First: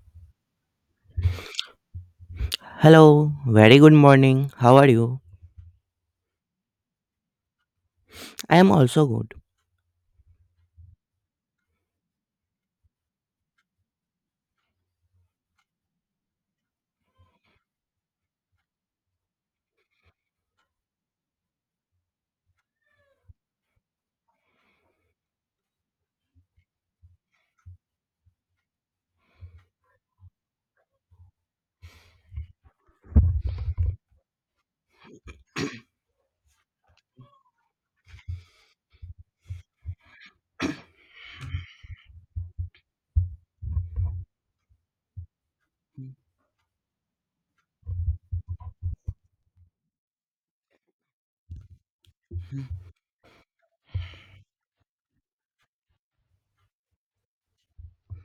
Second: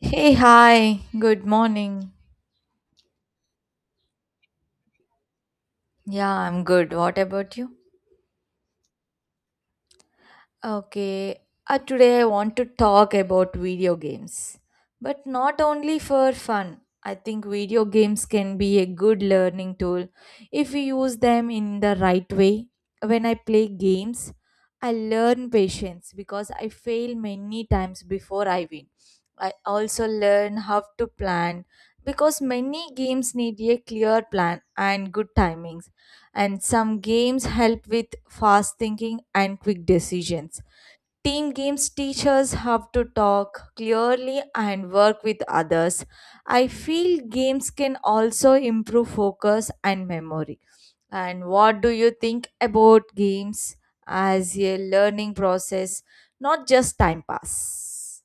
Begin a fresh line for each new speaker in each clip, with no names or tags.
Hey, hi. Good morning.
Hello, very good morning. How are you?
Yeah, I'm good. What about you?
I am also good.
Okay. Today I want to talk about video games. But not only for fun. I think video games can be a good learning tool if we use them in the right way. When I play games, I learn patience because I fail many times before I win. I also learn how to plan because many games need a clear plan and good timings, and some games help with fast thinking and quick decisions. Team games teach us how to talk clearly and work with others. I feel games can also improve focus and memory. And what do you think about games as a learning process, not just time pass?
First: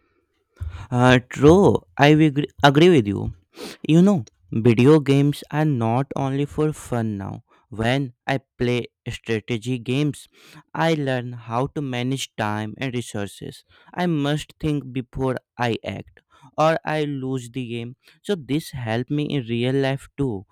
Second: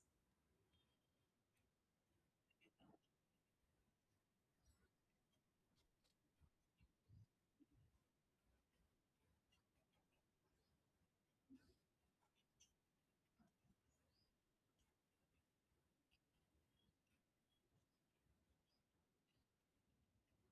True, I agree with you. You know, video games are not only for fun now. When I play strategy games, I learn how to manage time and resources. I must think before I act, or I lose the game. So this helped me in real life too.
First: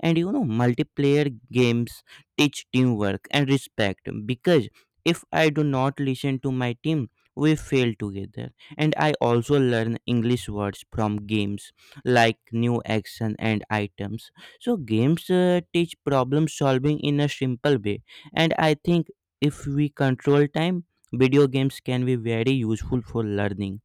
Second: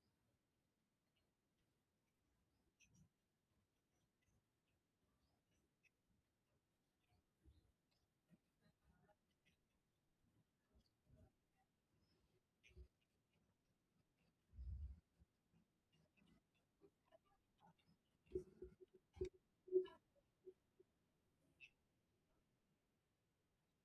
And you know, multiplayer games teach teamwork and respect, because if I do not listen to my team, we fail together. And I also learn English words from games like new action and items, so games teach problem solving in a simple way. And I think, if we control time, video games can be very useful for learning.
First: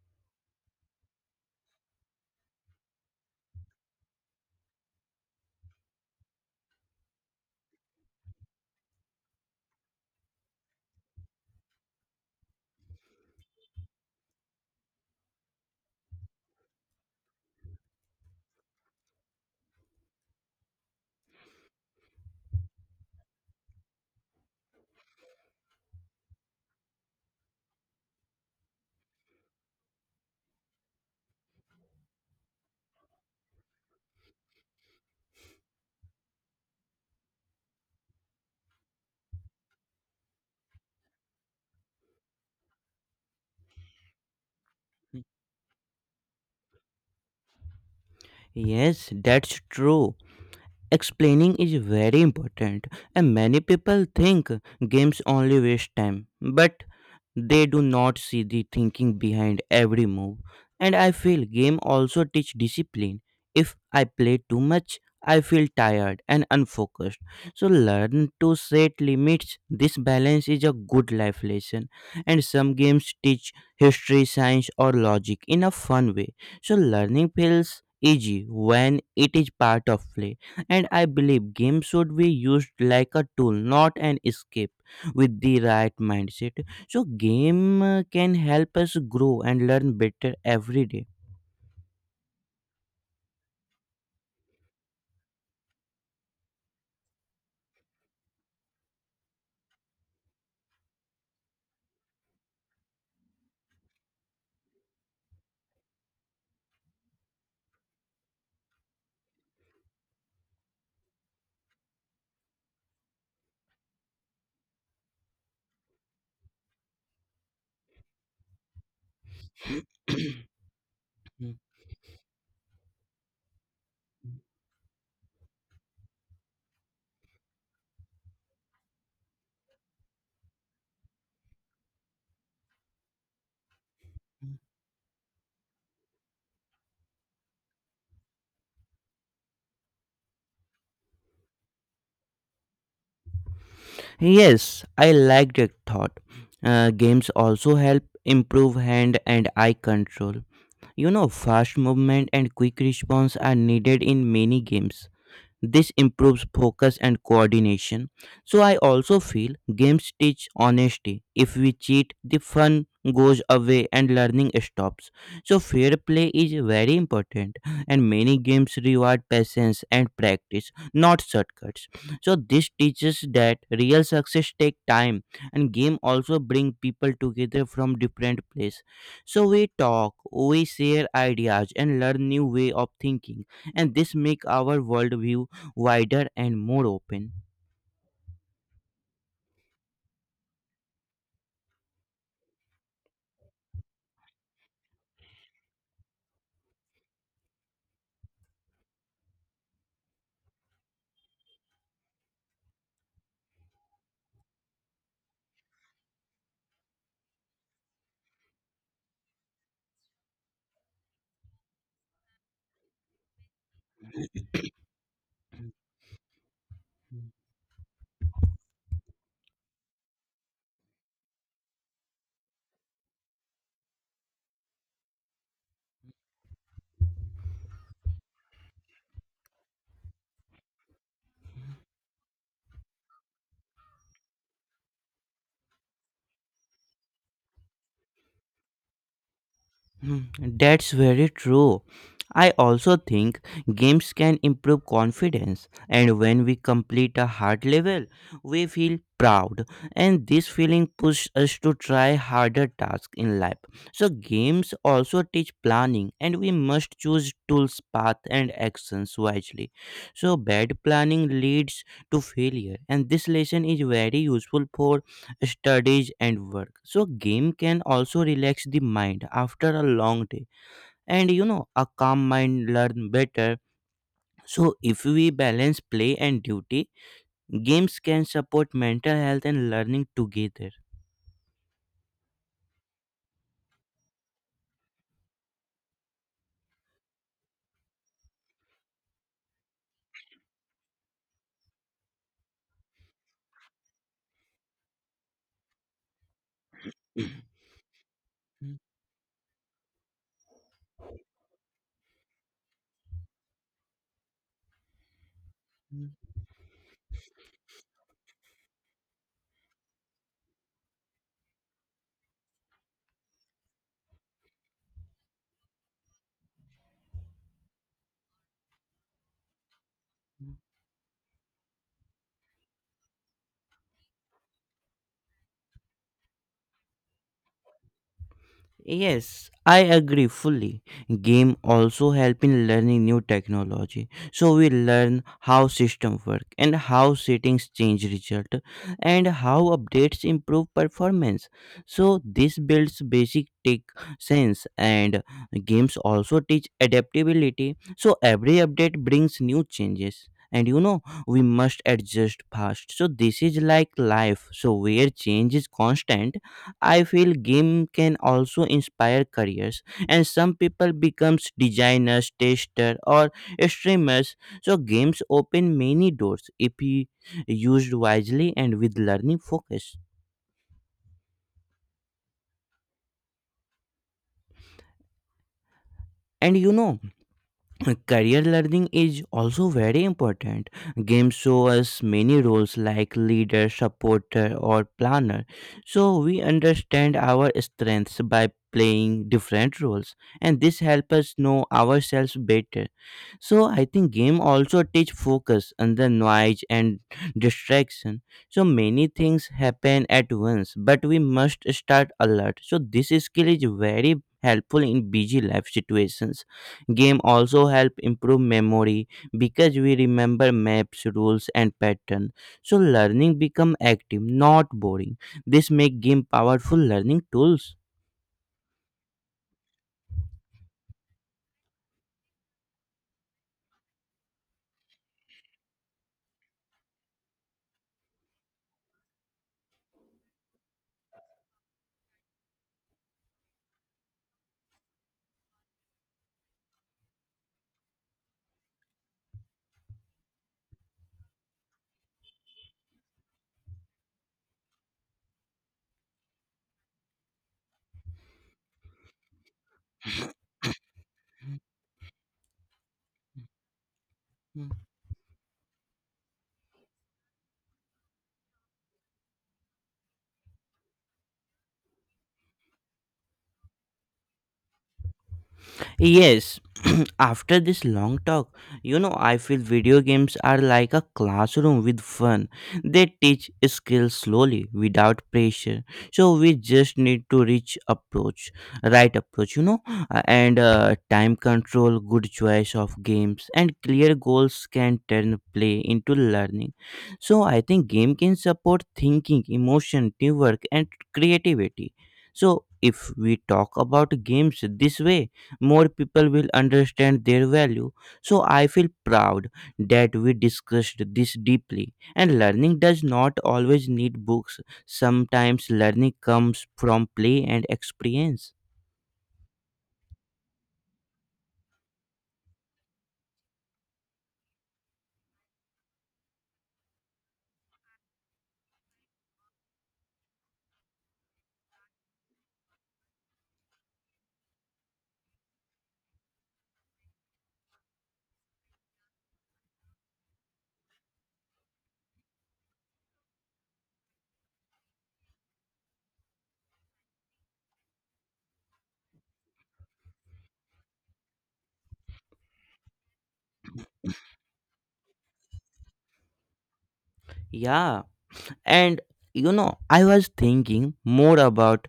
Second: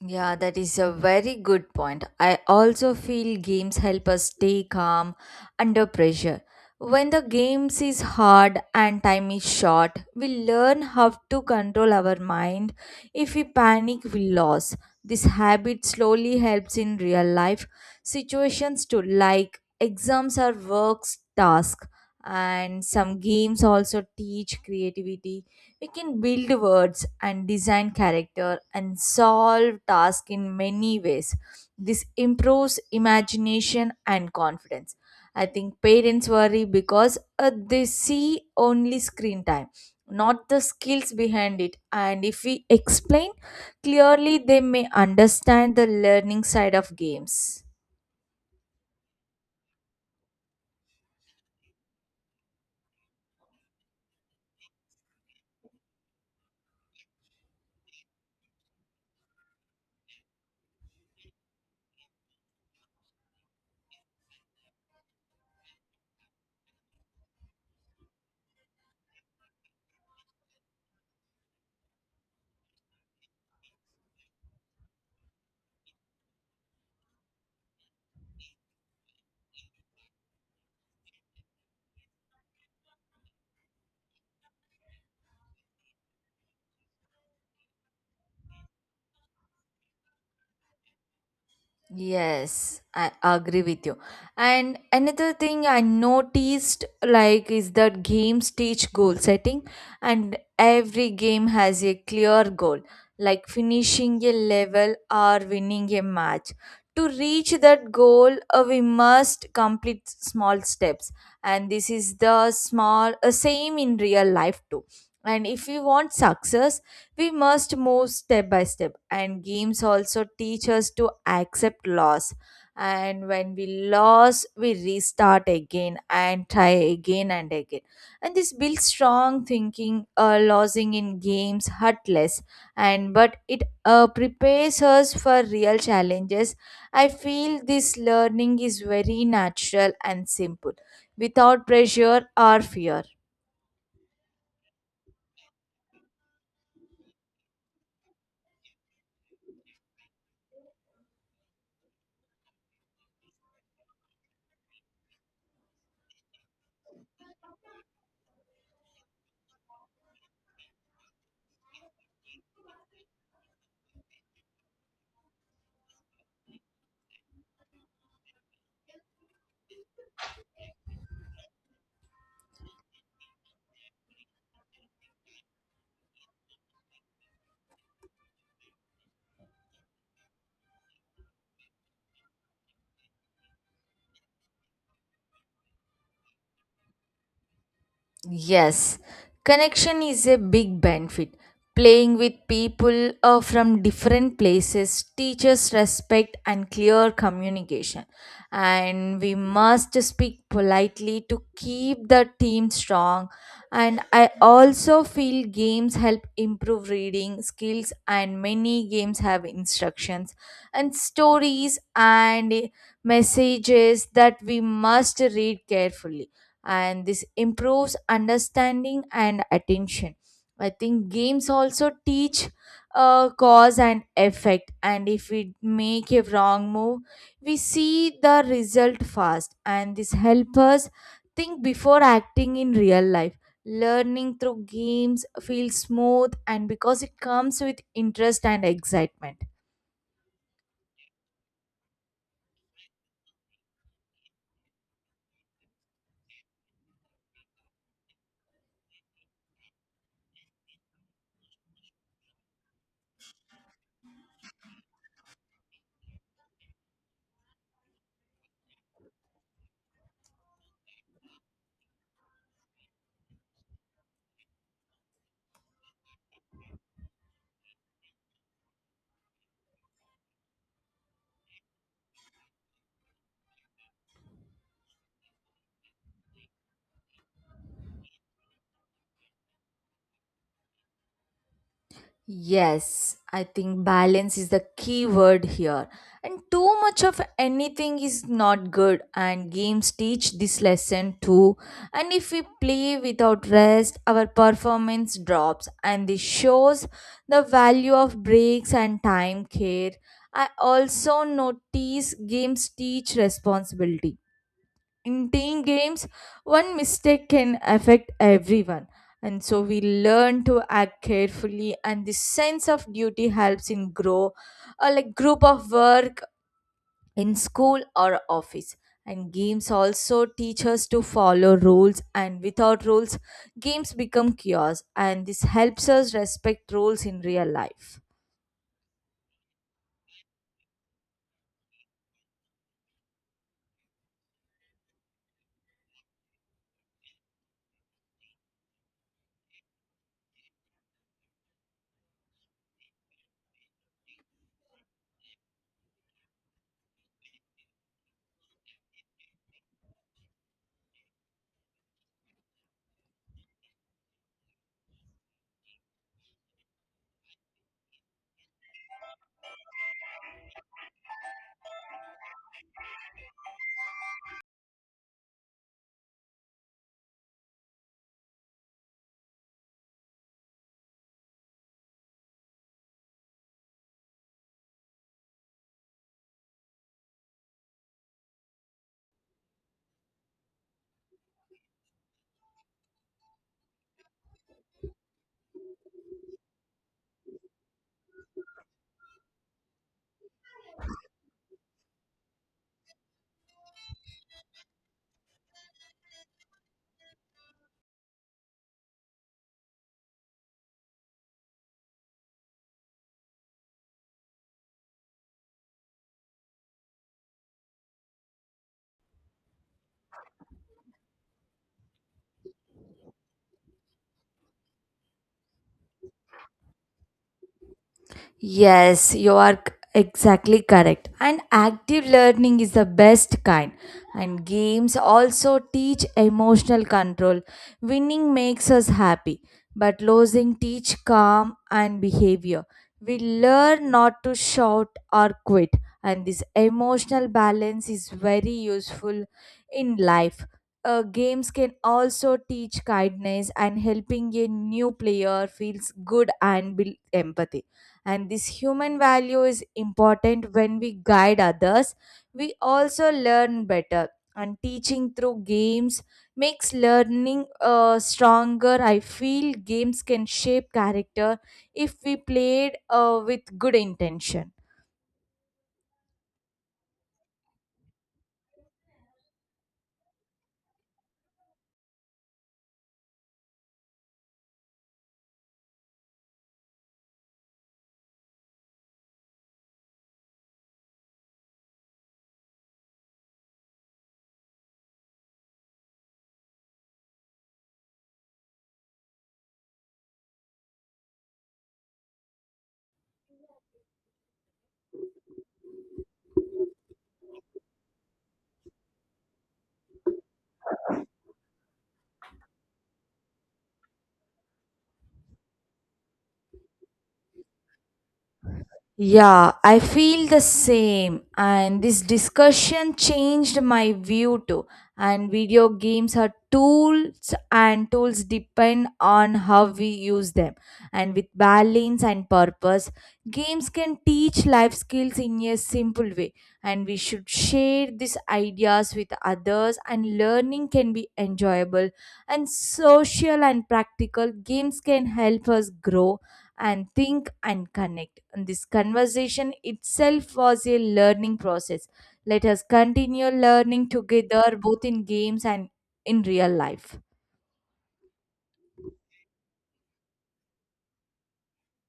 Yeah, that is a very good point. I also feel games help us stay calm under pressure. When the games is hard and time is short, we learn how to control our mind. If we panic, we lose. This habit slowly helps in real life situations too, like exams or works task. And some games also teach creativity. We can build words and design character and solve tasks in many ways. This improves imagination and confidence. I think parents worry because they see only screen time, not the skills behind it. And if we explain clearly, they may understand the learning side of games.
Yes, that's true. Explaining is very important, and many people think games only waste time, but they do not see the thinking behind every move. And I feel game also teach discipline. If I play too much, I feel tired and unfocused. So learn to set limits. This balance is a good life lesson. And some games teach history, science or logic in a fun way. So learning feels easy when it is part of play. And I believe games should be used like a tool, not an escape. With the right mindset, so game can help us grow and learn better every day.
Yes, I agree with you. And another thing I noticed like is that games teach goal setting, and every game has a clear goal like finishing a level or winning a match. To reach that goal, we must complete small steps, and this is the small same in real life too. And if we want success, we must move step by step, and games also teach us to accept loss. And when we lose, we restart again and try again and again. And this builds strong thinking. Losing in games hurt less, and but it prepares us for real challenges. I feel this learning is very natural and simple, without pressure or fear.
Yes, I like that thought. Games also help improve hand and eye control. You know, fast movement and quick response are needed in many games. This improves focus and coordination. So I also feel games teach honesty. If we cheat, the fun goes away and learning stops. So fair play is very important, and many games reward patience and practice, not shortcuts. So this teaches that real success take time. And game also bring people together from different place. So we talk, we share ideas and learn new way of thinking, and this make our worldview wider and more open.
Yes, connection is a big benefit. Playing with people from different places teaches respect and clear communication. And we must speak politely to keep the team strong. And I also feel games help improve reading skills, and many games have instructions and stories and messages that we must read carefully, and this improves understanding and attention. I think games also teach cause and effect, and if we make a wrong move, we see the result fast, and this helps us think before acting in real life. Learning through games feels smooth and because it comes with interest and excitement.
Hmm, that's very true. I also think games can improve confidence, and when we complete a hard level, we feel proud, and this feeling pushes us to try harder tasks in life. So, games also teach planning, and we must choose tools, path, and actions wisely. So, bad planning leads to failure, and this lesson is very useful for studies and work. So game can also relax the mind after a long day, and you know, a calm mind learn better. So if we balance play and duty, games can support mental health and learning together.
Yes, I think balance is the key word here. And too much of anything is not good, and games teach this lesson too. And if we play without rest, our performance drops, and this shows the value of breaks and time care. I also notice games teach responsibility in team games, one mistake can affect everyone. And so we learn to act carefully, and the sense of duty helps in grow, like group of work in school or office. And games also teach us to follow rules, and without rules, games become chaos. And this helps us respect rules in real life.
Yes, I agree fully. Game also help in learning new technology. So we learn how system work, and how settings change result, and how updates improve performance. So this builds basic tech sense. And games also teach adaptability. So every update brings new changes. And you know, we must adjust fast. So this is like life, so where change is constant. I feel game can also inspire careers, and some people becomes designers, tester or streamers. So games open many doors if you used wisely and with learning focus. And you know, career learning is also very important. Games show us many roles like leader, supporter or planner. So we understand our strengths by playing different roles, and this helps us know ourselves better. So I think game also teach focus, and the noise and distraction, so many things happen at once, but we must start alert. So this skill is very helpful in busy life situations. Game also help improve memory, because we remember maps, rules and pattern. So learning become active, not boring. This make game powerful learning tools.
Yes, you are exactly correct. And active learning is the best kind. And games also teach emotional control. Winning makes us happy, but losing teach calm and behavior. We learn not to shout or quit, and this emotional balance is very useful in life. Games can also teach kindness, and helping a new player feels good and build empathy, and this human value is important. When we guide others we also learn better, and teaching through games makes learning stronger. I feel games can shape character if we played with good intention.
Yes, after this long talk, you know, I feel video games are like a classroom with fun. They teach skills slowly without pressure. So we just need to right approach, you know, and time control, good choice of games, and clear goals can turn play into learning. So I think game can support thinking, emotion, teamwork, and creativity. So if we talk about games this way, more people will understand their value. So I feel proud that we discussed this deeply. And learning does not always need books, sometimes learning comes from play and experience.
Yeah, I feel the same. And this discussion changed my view too. And video games are tools, and tools depend on how we use them. And with balance and purpose, games can teach life skills in a simple way. And we should share these ideas with others, and learning can be enjoyable and social and practical. Games can help us grow and think and connect. And this conversation itself was a learning process. Let us continue learning together both in games and in real life.
Yeah. And you know, I was thinking more about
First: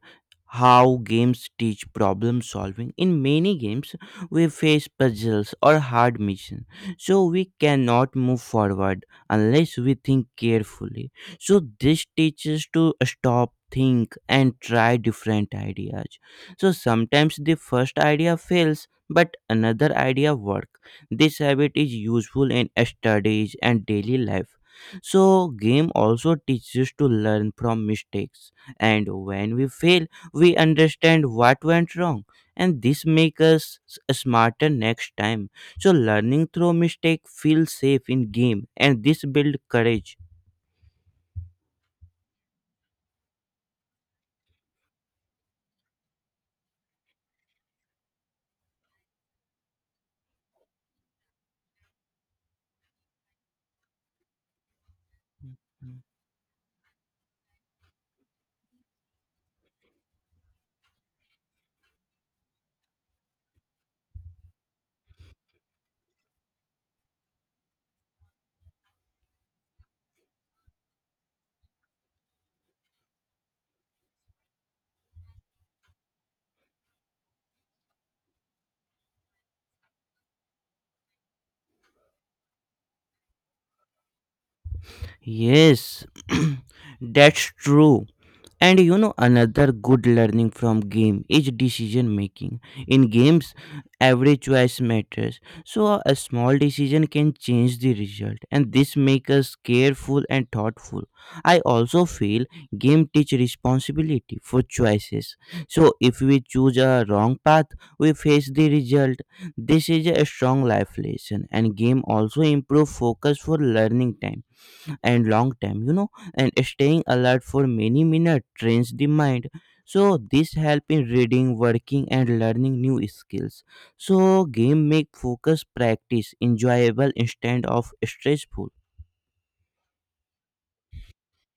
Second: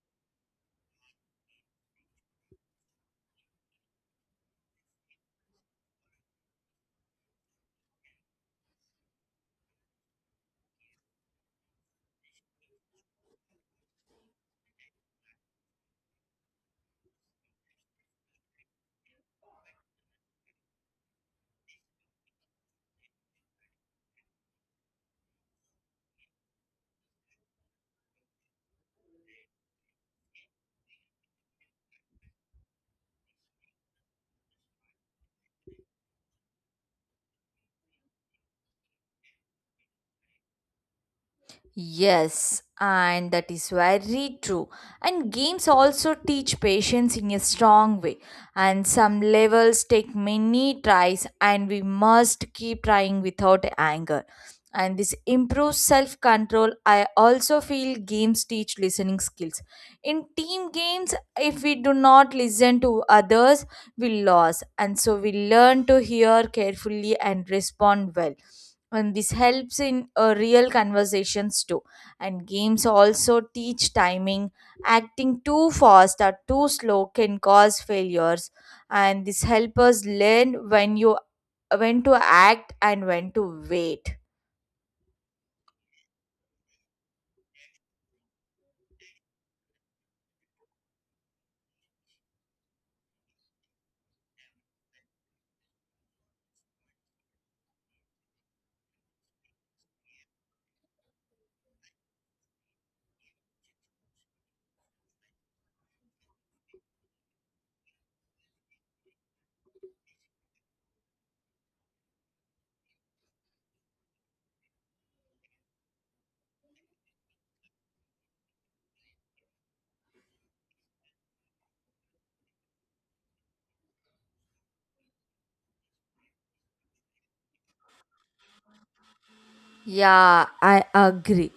how games teach problem solving. In many games, we face puzzles or hard missions, so we cannot move forward unless we think carefully. So this teaches to stop, think, and try different ideas. So sometimes the first idea fails, but another idea works. This habit is useful in studies and daily life. So game also teaches us to learn from mistakes, and when we fail, we understand what went wrong, and this makes us smarter next time. So learning through mistake feels safe in game, and this builds courage.
Yes, and that is very true. And games also teach patience in a strong way. And some levels take many tries, and we must keep trying without anger. And this improves self control. I also feel games teach listening skills. In team games, if we do not listen to others, we lose, and so we learn to hear carefully and respond well, and this helps in real conversations too. And games also teach timing. Acting too fast or too slow can cause failures, and this helps us learn when to act and when to wait.
Yes, that's true. And you know, another good learning from game is decision making. In games, every choice matters. So a small decision can change the result, and this makes us careful and thoughtful. I also feel game teach responsibility for choices. So if we choose a wrong path, we face the result. This is a strong life lesson, and game also improve focus for learning time. And long time, you know, and staying alert for many minutes trains the mind. So this help in reading, working and learning new skills. So game make focus practice enjoyable instead of stressful.
Yeah, I agree.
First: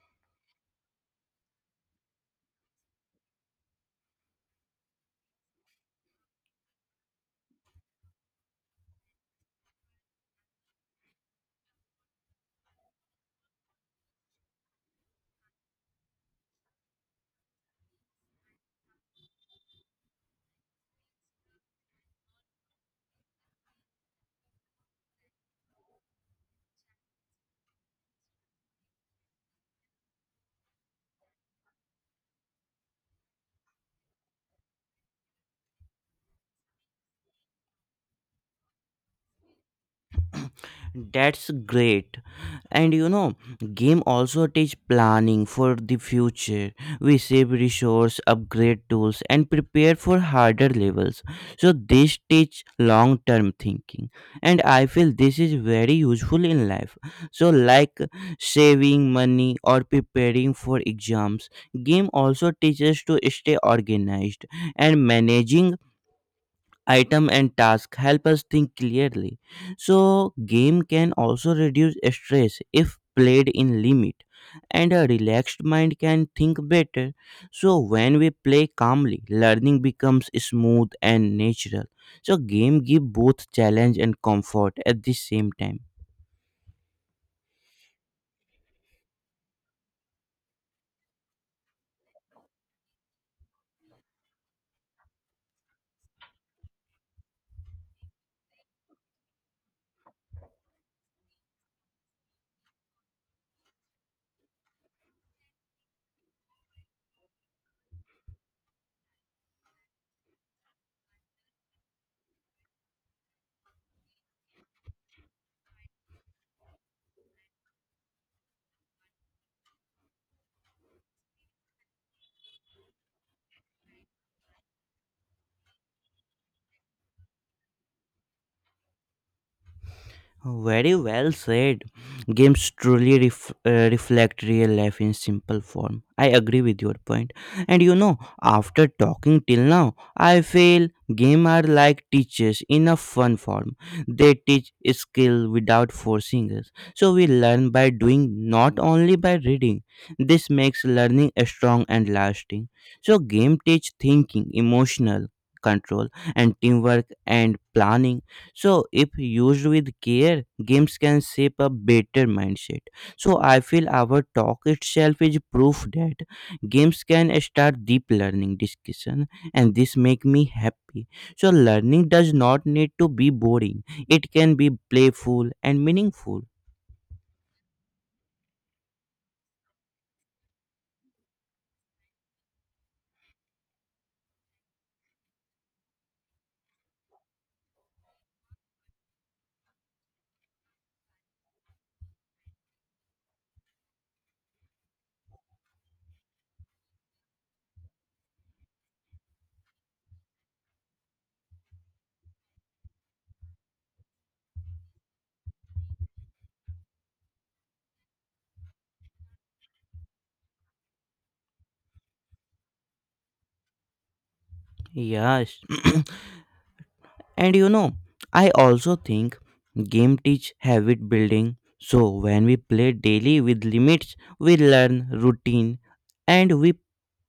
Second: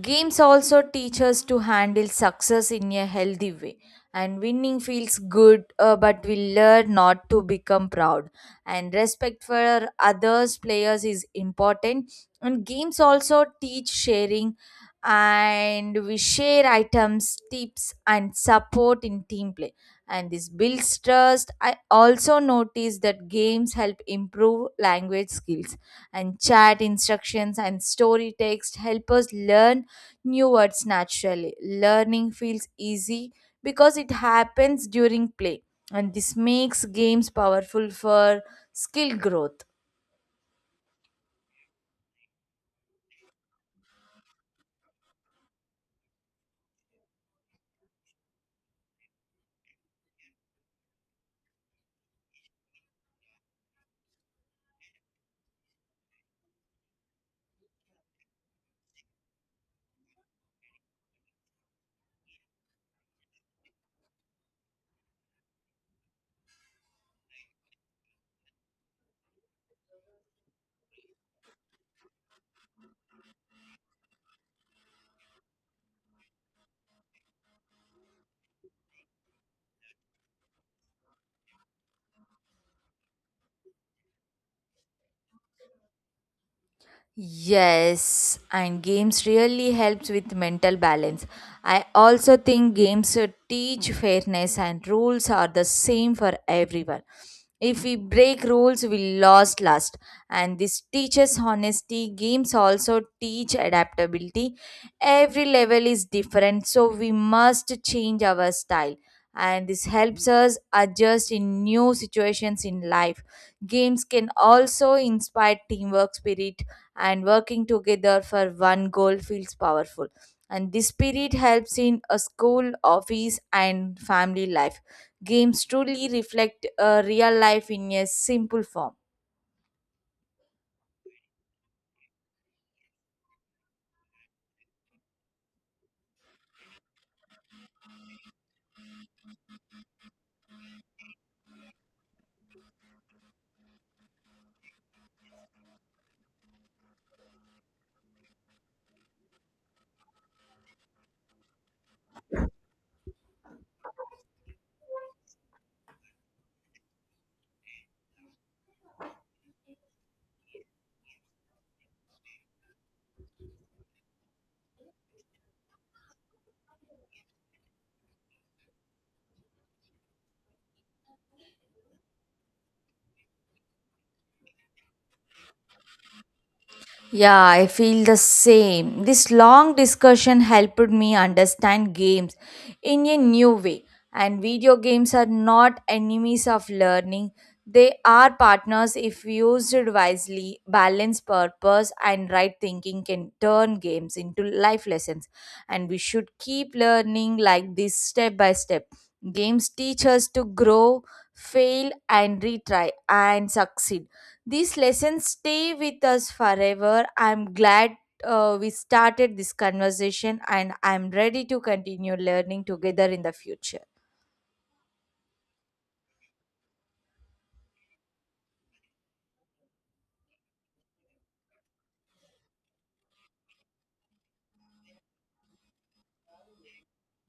Games also teach us to handle success in a healthy way, and winning feels good, but we learn not to become proud. And respect for others players is important. And games also teach sharing, and we share items, tips, and support in team play. And this builds trust. I also notice that games help improve language skills, and chat instructions and story text help us learn new words naturally. Learning feels easy because it happens during play, and this makes games powerful for skill growth.
That's great. And you know, game also teach planning for the future. We save resource, upgrade tools and prepare for harder levels. So this teach long term thinking. And I feel this is very useful in life. So like saving money or preparing for exams, game also teaches to stay organized, and managing item and task help us think clearly. So game can also reduce stress if played in limit, and a relaxed mind can think better. So when we play calmly, learning becomes smooth and natural. So game give both challenge and comfort at the same time.
Yes, and games really helps with mental balance. I also think games teach fairness, and rules are the same for everyone. If we break rules, we lost last. And this teaches honesty. Games also teach adaptability. Every level is different, so we must change our style. And this helps us adjust in new situations in life. Games can also inspire teamwork spirit, and working together for one goal feels powerful. And this spirit helps in a school, office, and family life. Games truly reflect real life in a simple form.
Very well said. Games truly reflect real life in simple form. I agree with your point. And you know, after talking till now, I feel games are like teachers in a fun form. They teach skill without forcing us. So we learn by doing, not only by reading. This makes learning strong and lasting. So game teach thinking, emotional control, and teamwork and planning. So, if used with care, games can shape a better mindset. So I feel our talk itself is proof that games can start deep learning discussion, and this make me happy. So learning does not need to be boring; it can be playful and meaningful.
Yeah, I feel the same. This long discussion helped me understand games in a new way. And video games are not enemies of learning, they are partners if used wisely. Balance, purpose, and right thinking can turn games into life lessons. And we should keep learning like this step by step. Games teach us to grow, fail, and retry, and succeed. These lessons stay with us forever. I'm glad we started this conversation and I'm ready to continue learning together in the future.
Yes, and you know, I also think game teach habit building. So when we play daily with limits, we learn routine, and we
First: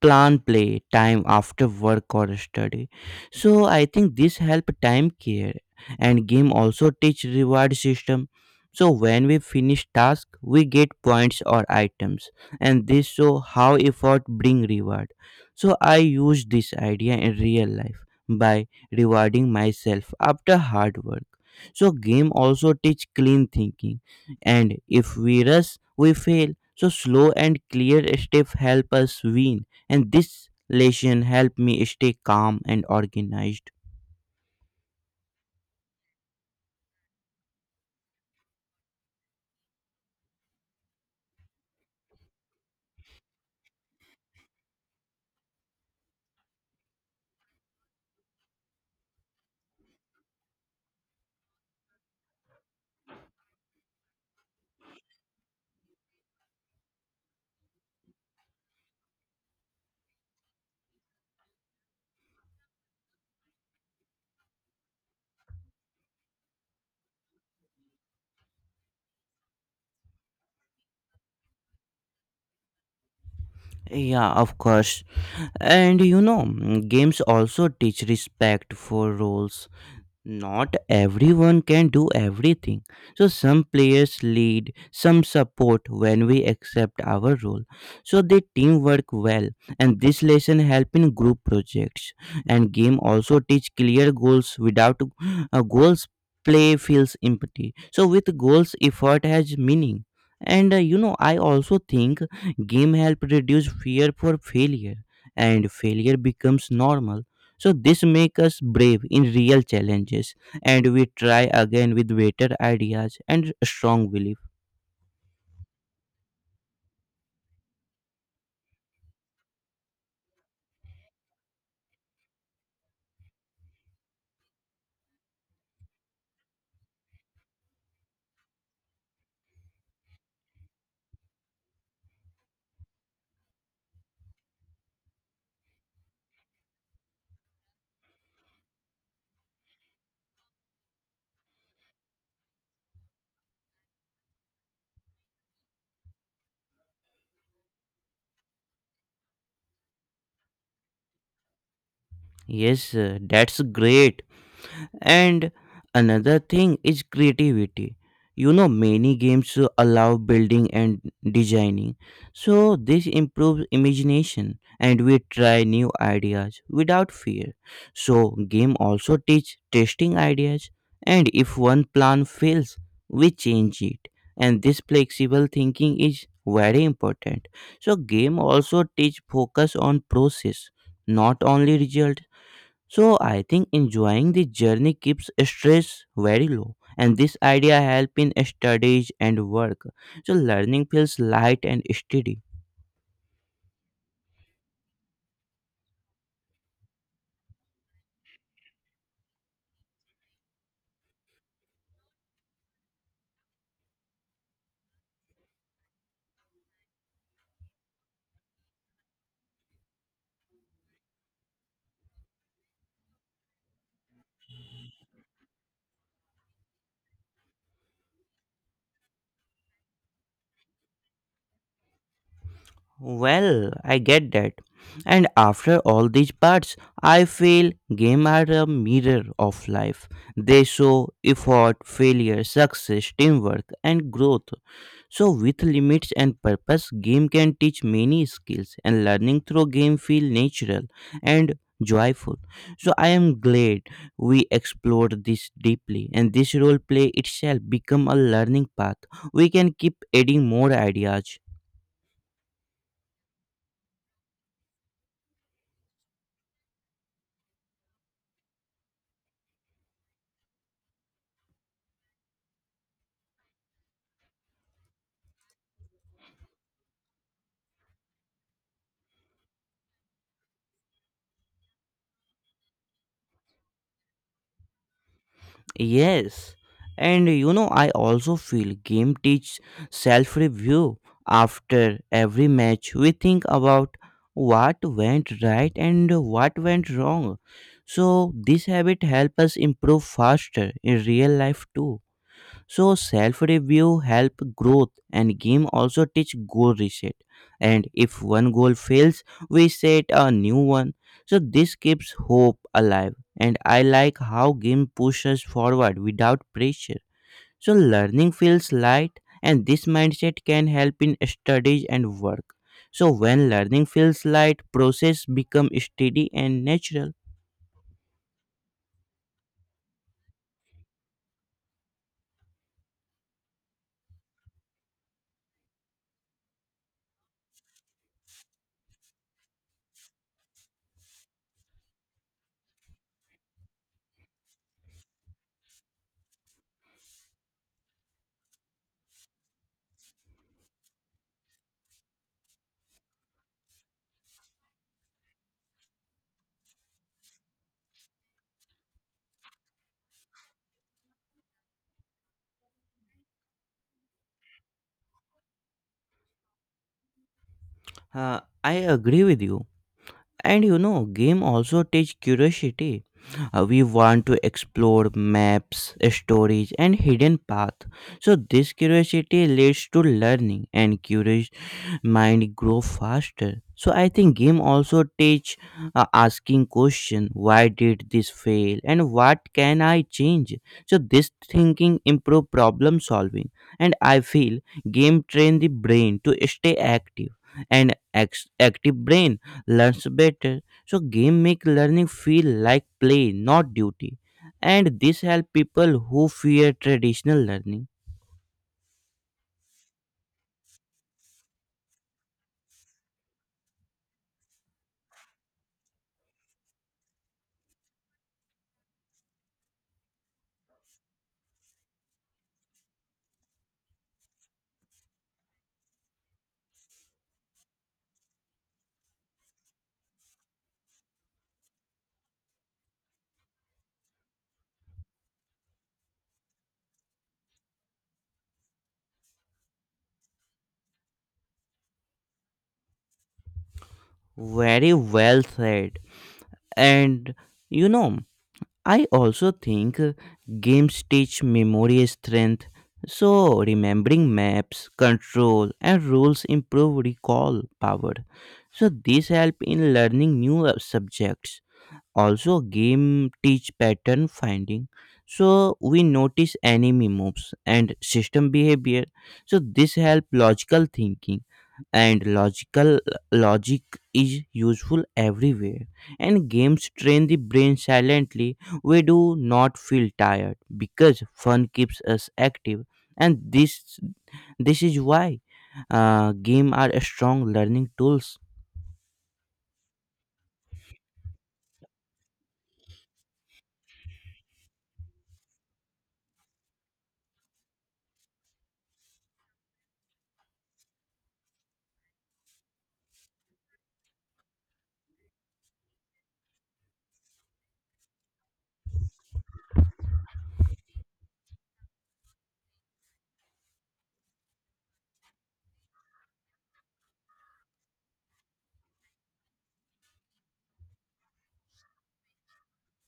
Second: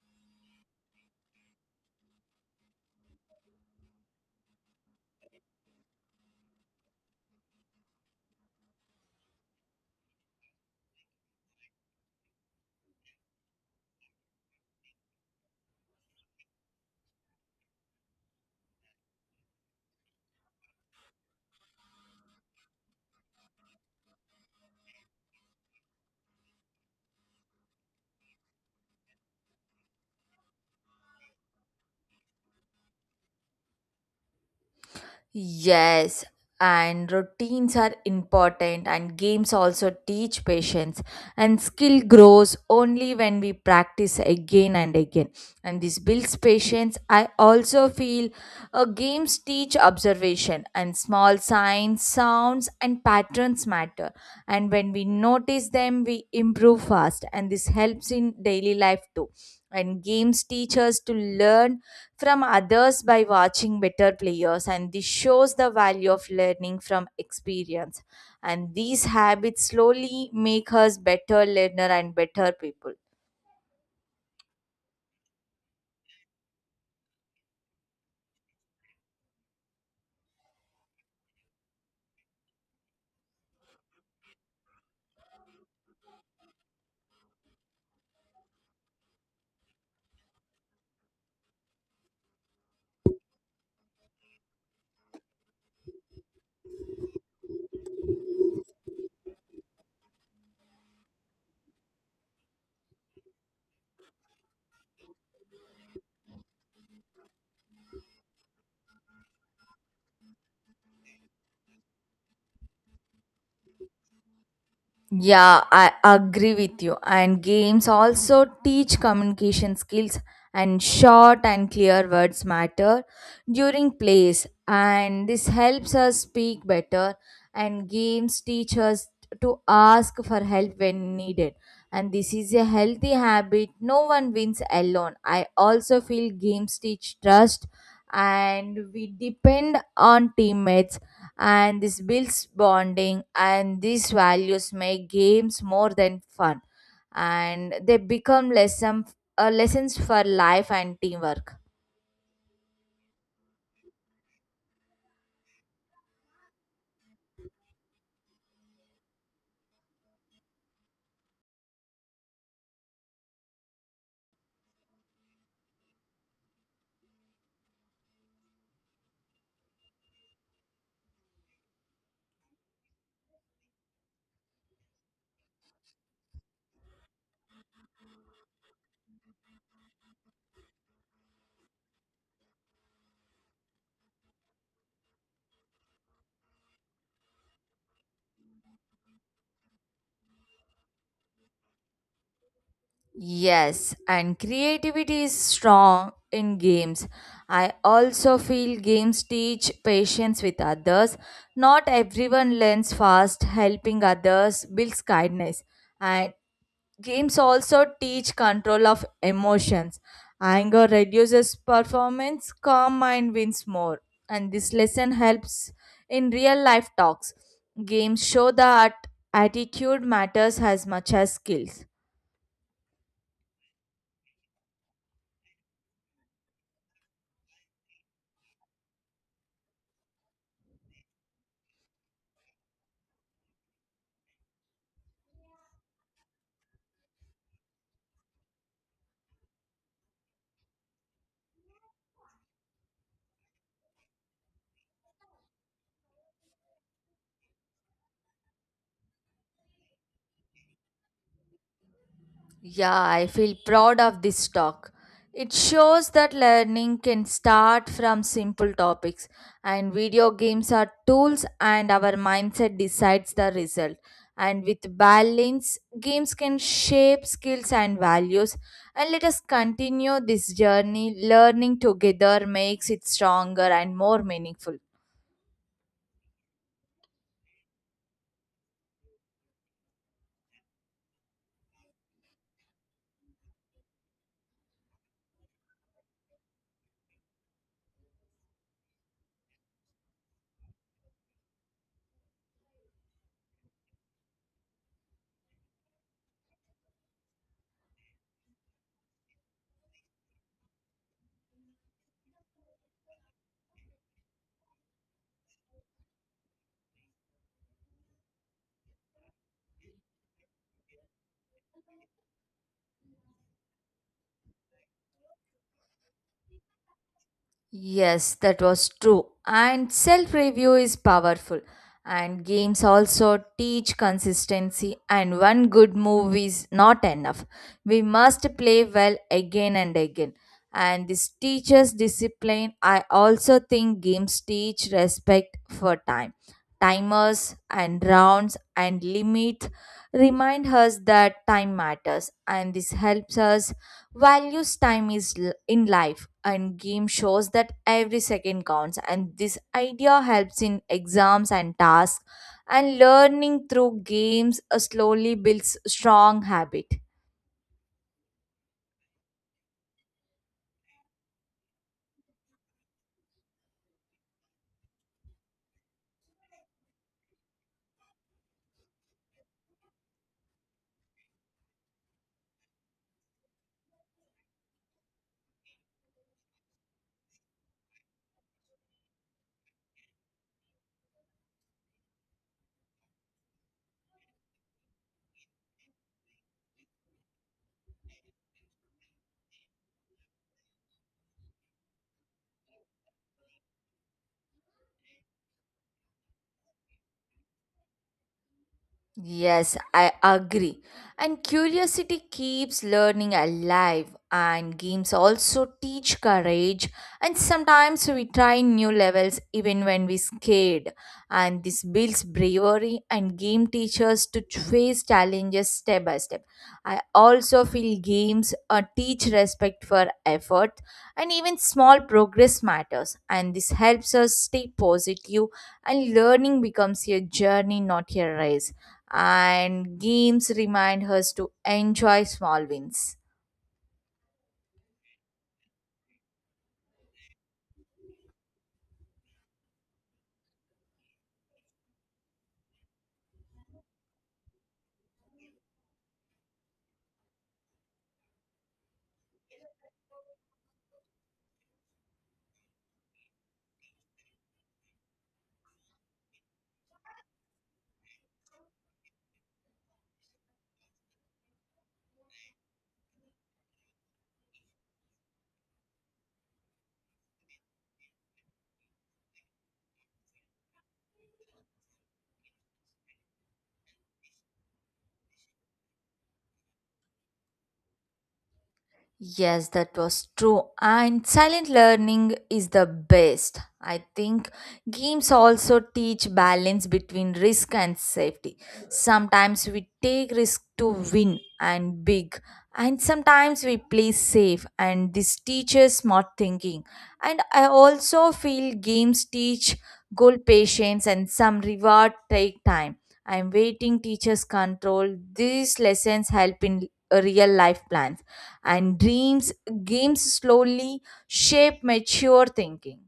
plan play time after work or study. So I think this help time care. And game also teach reward system. So when we finish task, we get points or items, and this show how effort bring reward. So I use this idea in real life by rewarding myself after hard work. So game also teach clean thinking. And if we rush, we fail. So slow and clear step help us win. And this lesson helped me stay calm and organized.
Yes, and routines are important, and games also teach patience. And skill grows only when we practice again and again. And this builds patience. I also feel games teach observation, and small signs, sounds, and patterns matter. And when we notice them, we improve fast, and this helps in daily life too. And games teach us to learn from others by watching better players, and this shows the value of learning from experience, and these habits slowly make us better learner and better people.
Yeah, of course. And you know, games also teach respect for rules. Not everyone can do everything. So some players lead, some support when we accept our role. So they teamwork well, and this lesson help in group projects. And game also teach clear goals. Without goals, play feels empty. So with goals, effort has meaning. And you know, I also think game help reduce fear for failure, and failure becomes normal. So this makes us brave in real challenges, and we try again with better ideas and strong belief.
Yeah, I agree with you. And games also teach communication skills, and short and clear words matter during plays. And this helps us speak better. And games teach us to ask for help when needed. And this is a healthy habit. No one wins alone. I also feel games teach trust, and we depend on teammates, and this builds bonding, and these values make games more than fun, and they become lesson, lessons for life and teamwork.
Yes, that's great. And another thing is creativity. You know, many games allow building and designing. So this improves imagination, and we try new ideas without fear. So game also teach testing ideas, and if one plan fails, we change it. And this flexible thinking is very important. So game also teach focus on process, not only result. So I think enjoying the journey keeps stress very low, and this idea help in studies and work. So learning feels light and steady.
Yes, and creativity is strong in games. I also feel games teach patience with others. Not everyone learns fast. Helping others builds kindness. And games also teach control of emotions. Anger reduces performance, calm mind wins more. And this lesson helps in real life talks. Games show that attitude matters as much as skills.
Well, I get that. And after all these parts, I feel game are a mirror of life. They show effort, failure, success, teamwork, and growth. So with limits and purpose, game can teach many skills, and learning through game feel natural and joyful. So I am glad we explored this deeply, and this role play itself become a learning path. We can keep adding more ideas.
Yeah, I feel proud of this talk. It shows that learning can start from simple topics, and video games are tools, and our mindset decides the result. And with balance, games can shape skills and values. And let us continue this journey. Learning together makes it stronger and more meaningful.
Yes, and you know, I also feel game teach self review. After every match, we think about what went right and what went wrong. So, this habit helps us improve faster in real life too. So self-review help growth and game also teach goal reset. And if one goal fails, we set a new one. So this keeps hope alive. And I like how game pushes forward without pressure. So learning feels light and this mindset can help in studies and work. So when learning feels light, process become steady and natural.
Yes, that was true. And self review is powerful. And games also teach consistency, and one good move is not enough. We must play well again and again. And this teaches discipline. I also think games teach respect for time. Timers and rounds and limits remind us that time matters, and this helps us values time is in life, and game shows that every second counts, and this idea helps in exams and tasks, and learning through games slowly builds strong habit.
I agree with you. And you know, game also teach curiosity. We want to explore maps, stories, and hidden path. So this curiosity leads to learning, and curious mind grow faster. So I think game also teach asking question. Why did this fail? And what can I change? So this thinking improve problem solving. And I feel game train the brain to stay active, and active brain learns better. So game make learning feel like play, not duty. And this help people who fear traditional learning.
Yes, I agree. And curiosity keeps learning alive, and games also teach courage. And sometimes we try new levels even when we're scared. And this builds bravery, and game teaches to face challenges step by step. I also feel games teach respect for effort, and even small progress matters. And this helps us stay positive, and learning becomes a journey, not a race, and games remind us to enjoy small wins.
Very well said. And you know, I also think games teach memory strength. So remembering maps, control and rules improve recall power. So this help in learning new subjects. Also game teach pattern finding, so we notice enemy moves and system behavior. So this help logical thinking, and logic is useful everywhere. And games train the brain silently. We do not feel tired because fun keeps us active, and this is why game are strong learning tools.
Yes, that was true. And silent learning is the best. I think games also teach balance between risk and safety. Sometimes we take risk to win and big, and sometimes we play safe, and this teaches smart thinking. And I also feel games teach goal patience and some reward take time. I'm waiting teachers control. These lessons help in real life plans and dreams, games slowly shape mature thinking.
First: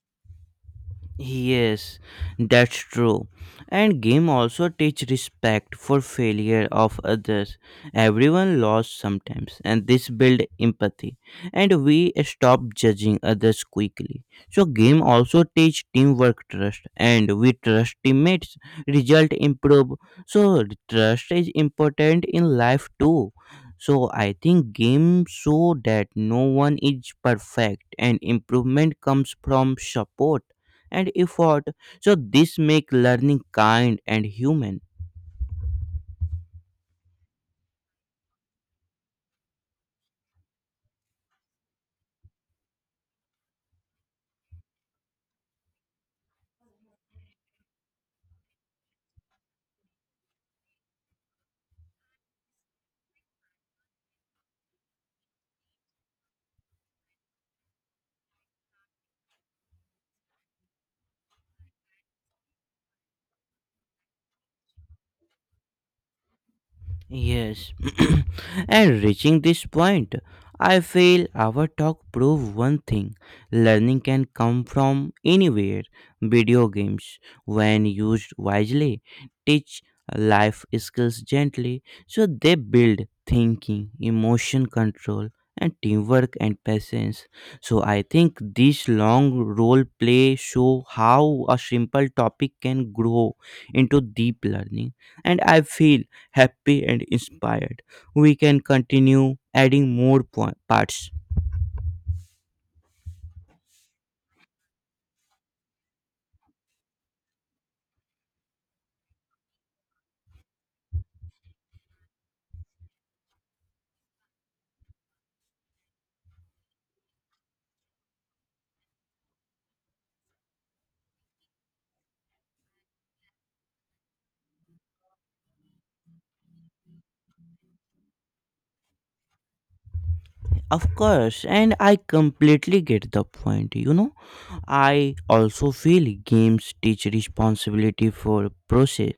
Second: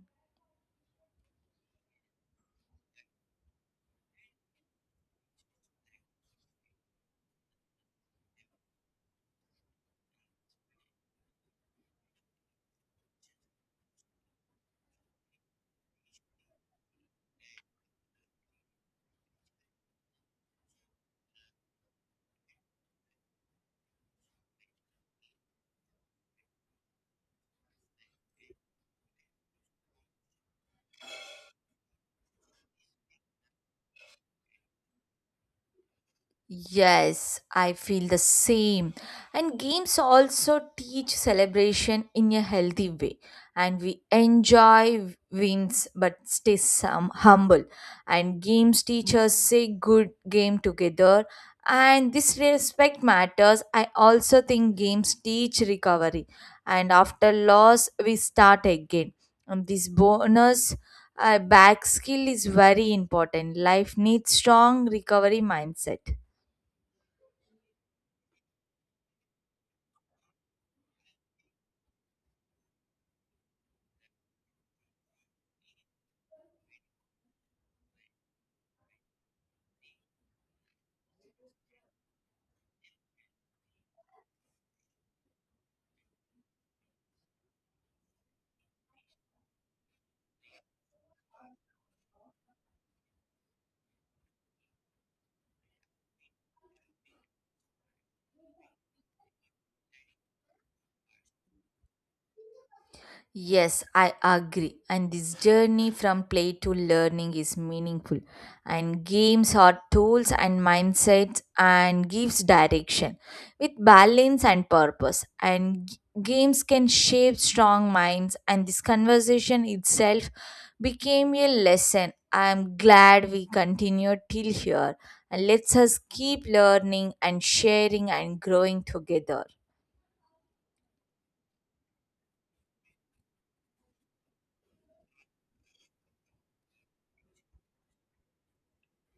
Yes, that's true. And game also teach respect for failure of others. Everyone lost sometimes, and this build empathy. And we stop judging others quickly. So game also teach teamwork trust, and we trust teammates. Result improve. So trust is important in life too. So I think game show that no one is perfect, and improvement comes from support and effort. So this make learning kind and human.
Yes, I feel the same. And games also teach celebration in a healthy way. And we enjoy wins but stay some humble. And games teach us say good game together. And this respect matters. I also think games teach recovery. And after loss, we start again. And this bonus back skill is very important. Life needs strong recovery mindset.
Yes. And reaching this point, I feel our talk prove one thing. Learning can come from anywhere. Video games, when used wisely, teach life skills gently. So they build thinking, emotion control, and teamwork and patience. So I think this long role play show how a simple topic can grow into deep learning. And I feel happy and inspired. We can continue adding more parts.
Yes, I agree. And this journey from play to learning is meaningful. And games are tools and mindsets and gives direction with balance and purpose. And games can shape strong minds. And this conversation itself became a lesson. I am glad we continued till here. And let's us keep learning and sharing and growing together.
Of course, and I completely get the point. You know, I also feel games teach responsibility for process,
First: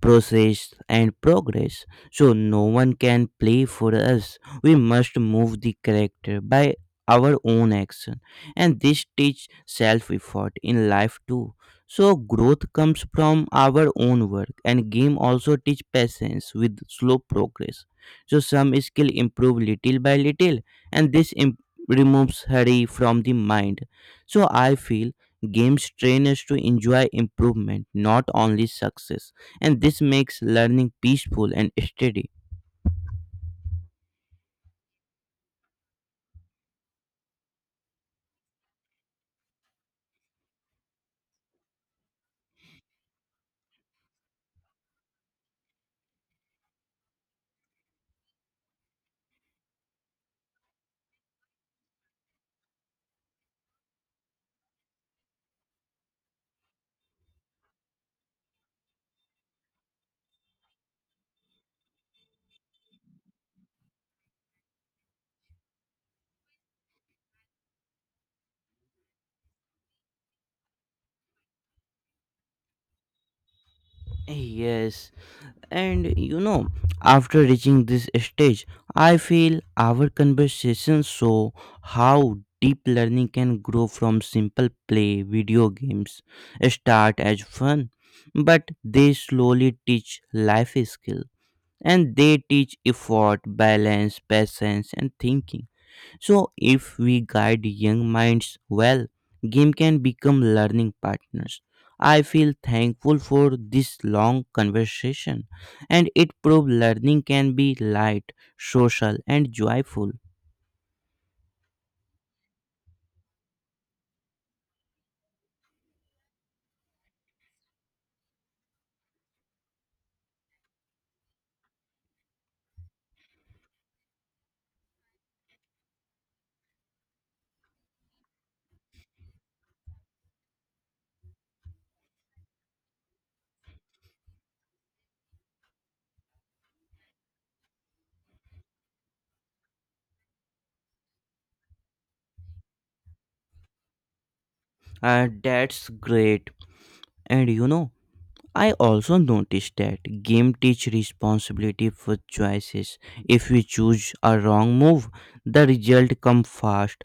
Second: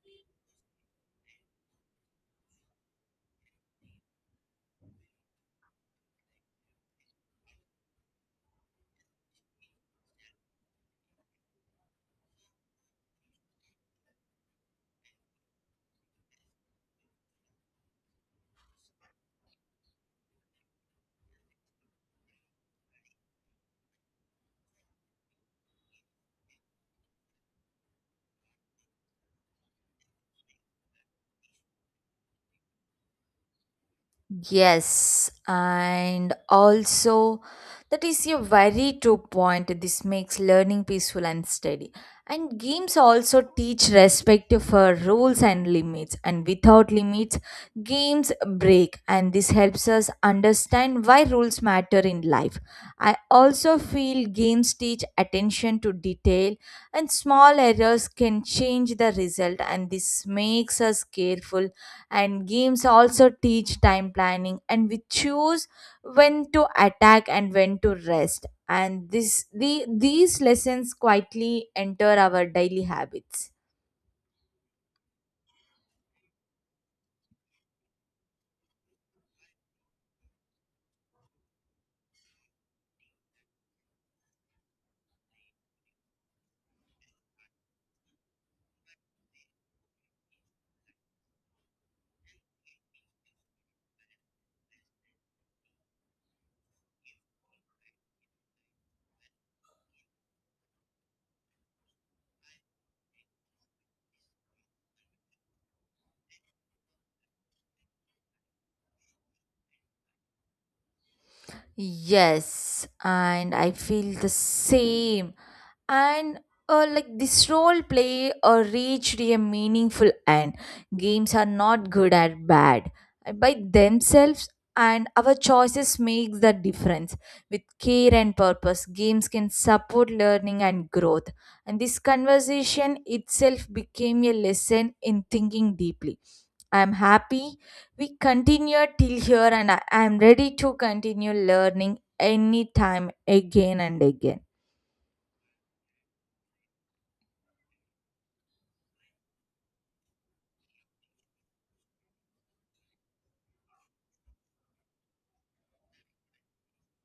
and progress. So no one can play for us. We must move the character by our own action, and this teach self-effort in life too. So growth comes from our own work, and game also teach patience with slow progress. So some skill improve little by little, and removes hurry from the mind. So I feel games train us to enjoy improvement, not only success, and this makes learning peaceful and steady.
Yes, and also that is a very true point. This makes learning peaceful and steady. And games also teach respect for rules and limits. And without limits, games break. And this helps us understand why rules matter in life. I also feel games teach attention to detail, and small errors can change the result. And this makes us careful, and games also teach time planning, and we choose when to attack and when to rest, and this the these lessons quietly enter our daily habits.
Yes, and you know, after reaching this stage, I feel our conversation show how deep learning can grow from simple play. Video games start as fun but they slowly teach life skills, and they teach effort, balance, patience, and thinking. So, if we guide young minds well, game can become learning partners. I feel thankful for this long conversation, and it proved learning can be light, social, and joyful.
Yes, and I feel the same. And uh, like this role play reached a meaningful end. Games are not good or bad, by themselves, and our choices make the difference. With care and purpose, games can support learning and growth, and this conversation itself became a lesson in thinking deeply. I am happy we continue till here, and I am ready to continue learning anytime, again and again.
That's great. And you know, I also noticed that game teach responsibility for choices. If we choose a wrong move, the result come fast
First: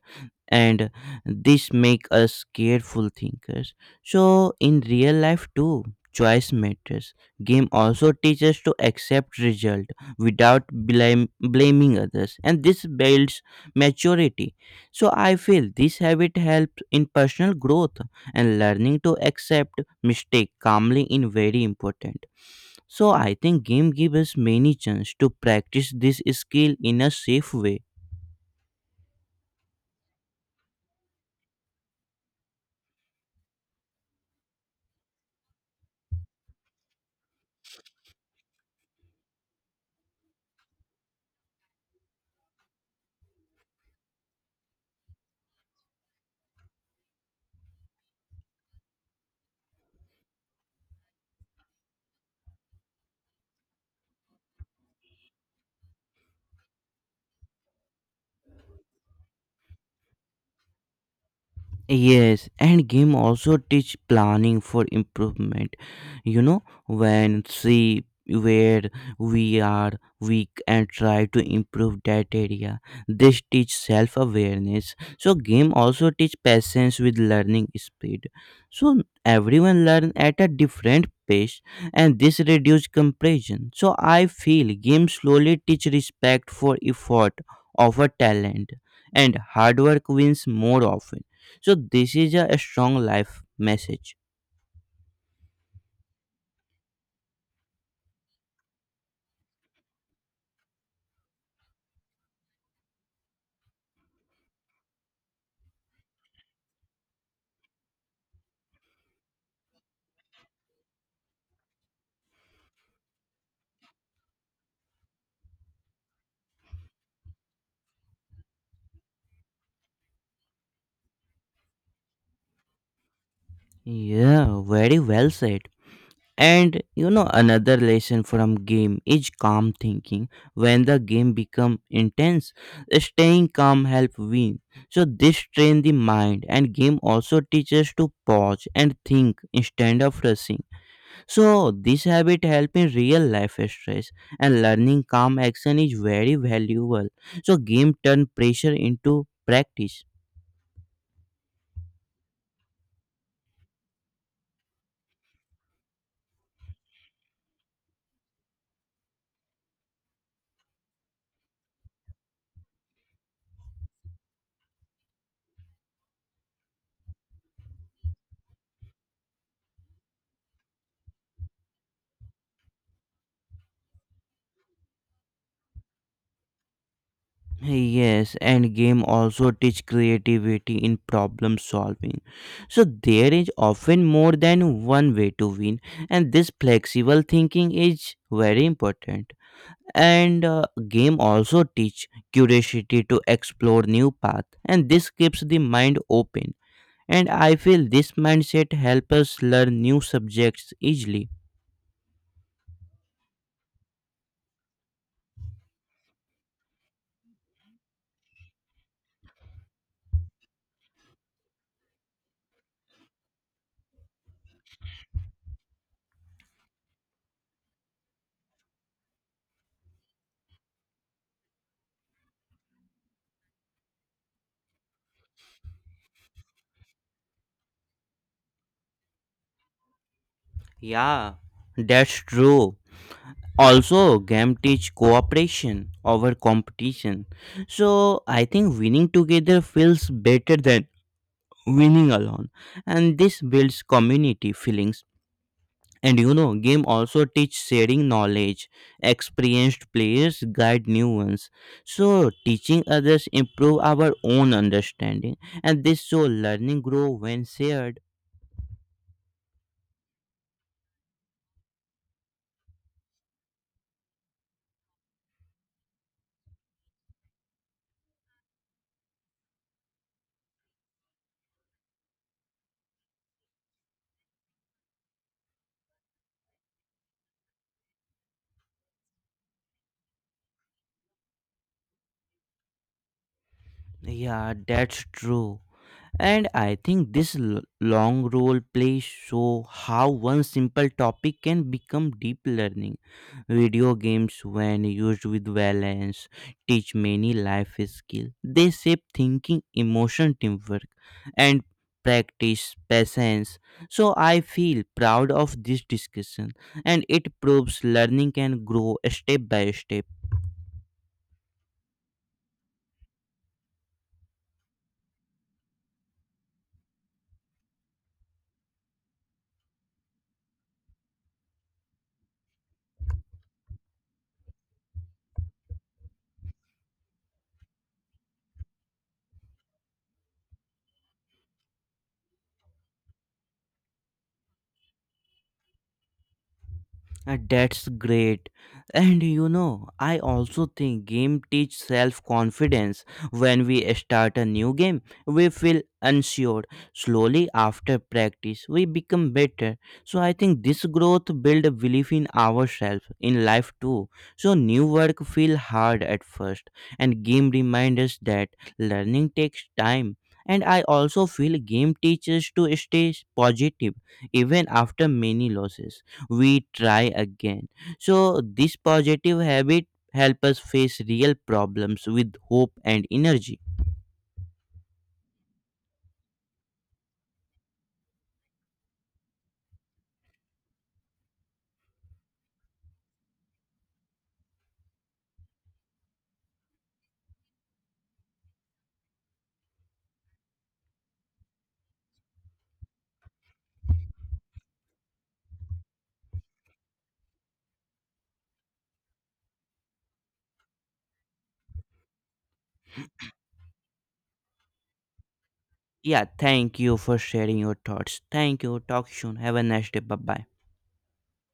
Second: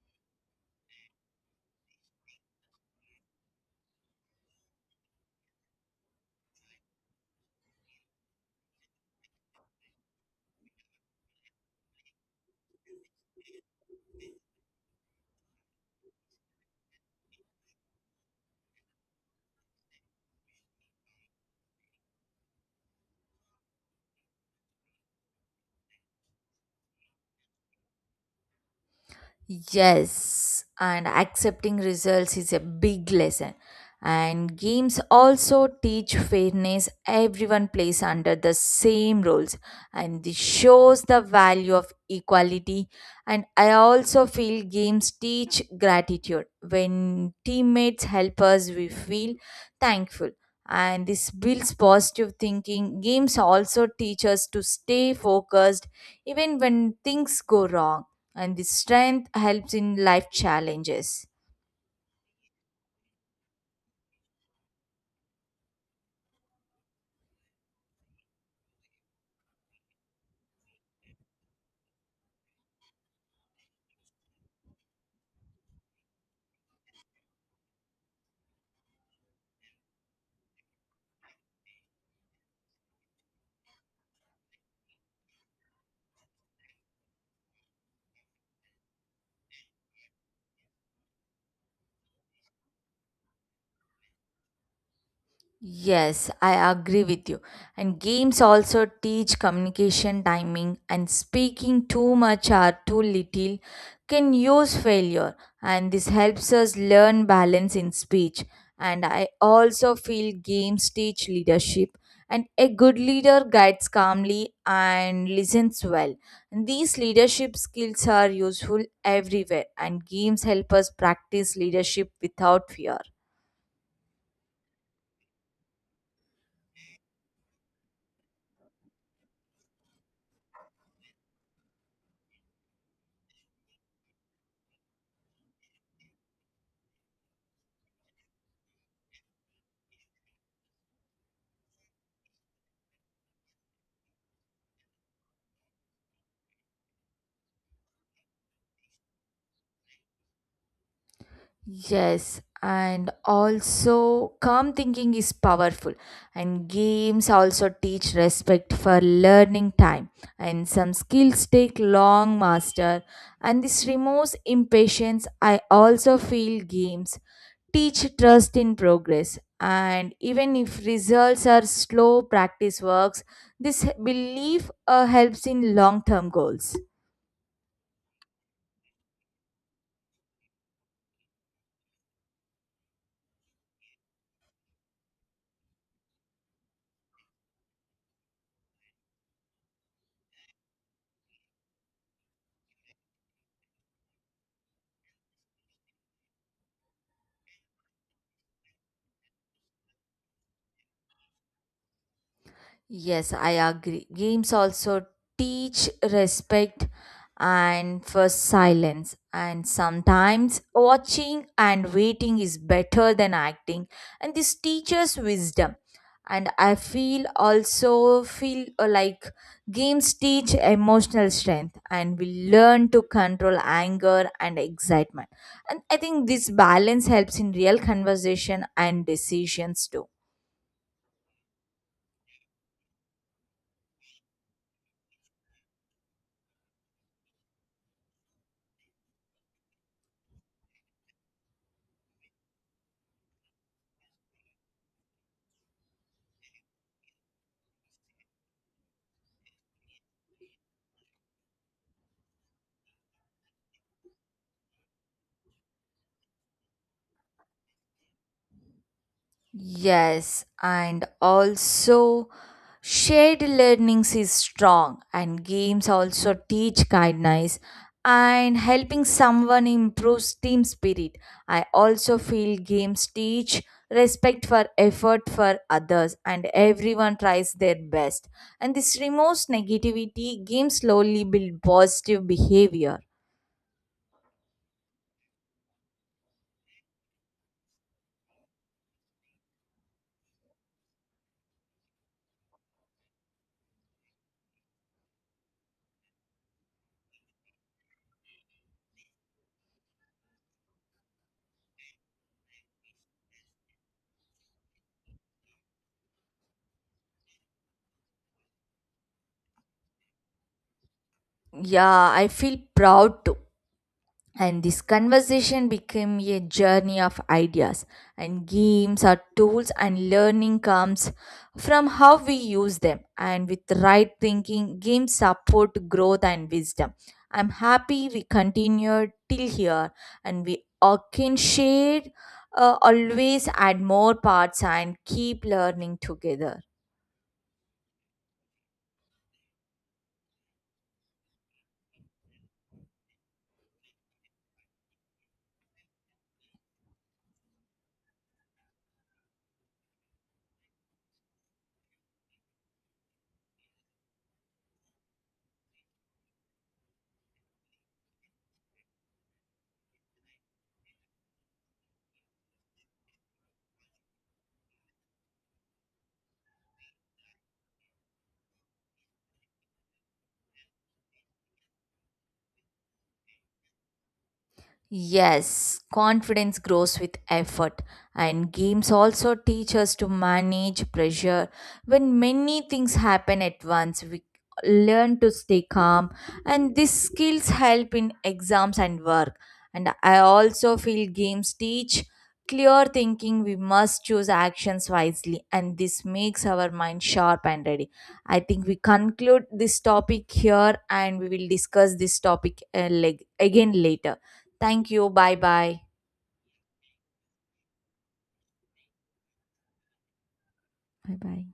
and this make us careful thinkers. So in real life too, choice matters. Game also teaches to accept result without blaming others and this builds maturity. So I feel this habit helps in personal growth, and learning to accept mistake calmly in very important. So I think game gives us many chance to practice this skill in a safe way.
Yes, and accepting results is a big lesson. And games also teach fairness. Everyone plays under the same rules, and this shows the value of equality. And I also feel games teach gratitude. When teammates help us, we feel thankful, and this builds positive thinking. Games also teach us to stay focused even when things go wrong, and this strength helps in life challenges.
Yes, and game also teach planning for improvement. You know, when see where we are weak and try to improve that area. This teach self awareness. So game also teach patience with learning speed. So everyone learn at a different pace and this reduce comparison. So I feel game slowly teach respect for effort over talent, and hard work wins more often. So this is a strong life message.
Yes, I agree with you. And games also teach communication timing, and speaking too much or too little can use failure. And this helps us learn balance in speech. And I also feel games teach leadership, and a good leader guides calmly and listens well. And these leadership skills are useful everywhere, and games help us practice leadership without fear.
Yeah, very well said. And you know another lesson from game is calm thinking. When the game become intense, staying calm help win. So this train the mind, and game also teaches to pause and think instead of rushing. So this habit help in real life stress, and learning calm action is very valuable. So game turn pressure into practice.
Yes, and also calm thinking is powerful, and games also teach respect for learning time, and some skills take long master, and this removes impatience. I also feel games teach trust in progress, and even if results are slow, practice works. This belief helps in long term goals.
Yes, and game also teach creativity in problem solving. So there is often more than one way to win, and this flexible thinking is very important. And game also teach curiosity to explore new path, and this keeps the mind open. And I feel this mindset helps us learn new subjects easily.
Yes, I agree. Games also teach respect and for silence. And sometimes watching and waiting is better than acting. And this teaches wisdom. And I feel also feel like games teach emotional strength, and we learn to control anger and excitement. And I think this balance helps in real conversation and decisions too.
Yeah, that's true. Also game teach cooperation over competition. So I think winning together feels better than winning alone, and this builds community feelings. And you know game also teach sharing knowledge. Experienced players guide new ones, so teaching others improve our own understanding. And this, so learning grow when shared.
Yes, and also shared learnings is strong, and games also teach kindness, and helping someone improves team spirit. I also feel games teach respect for effort for others, and everyone tries their best. And this removes negativity, games slowly build positive behavior.
Yeah, that's true. And I think this long role play show how one simple topic can become deep learning. Video games, when used with balance, teach many life skills. They shape thinking, emotion, teamwork, and practice patience. So I feel proud of this discussion, and it proves learning can grow step by step.
Yeah, I feel proud too. And this conversation became a journey of ideas, and games are tools, and learning comes from how we use them. And with right thinking, games support growth and wisdom. I'm happy we continued till here, and we all can share, always add more parts, and keep learning together.
That's great. And you know, I also think game teach self-confidence. When we start a new game, we feel unsure. Slowly after practice, we become better. So I think this growth build a belief in ourselves in life too. So new work feel hard at first, and game remind us that learning takes time. And I also feel game teaches to stay positive even after many losses. We try again, so this positive habit help us face real problems with hope and energy.
Yes, confidence grows with effort, and games also teach us to manage pressure. When many things happen at once, we learn to stay calm, and these skills help in exams and work. And I also feel games teach clear thinking. We must choose actions wisely, and this makes our mind sharp and ready. I think we conclude this topic here, and we will discuss this topic again later. Thank you. Bye bye.
Yeah, thank you for sharing your thoughts. Thank you, talk soon, have a nice day. Bye bye.
Bye bye.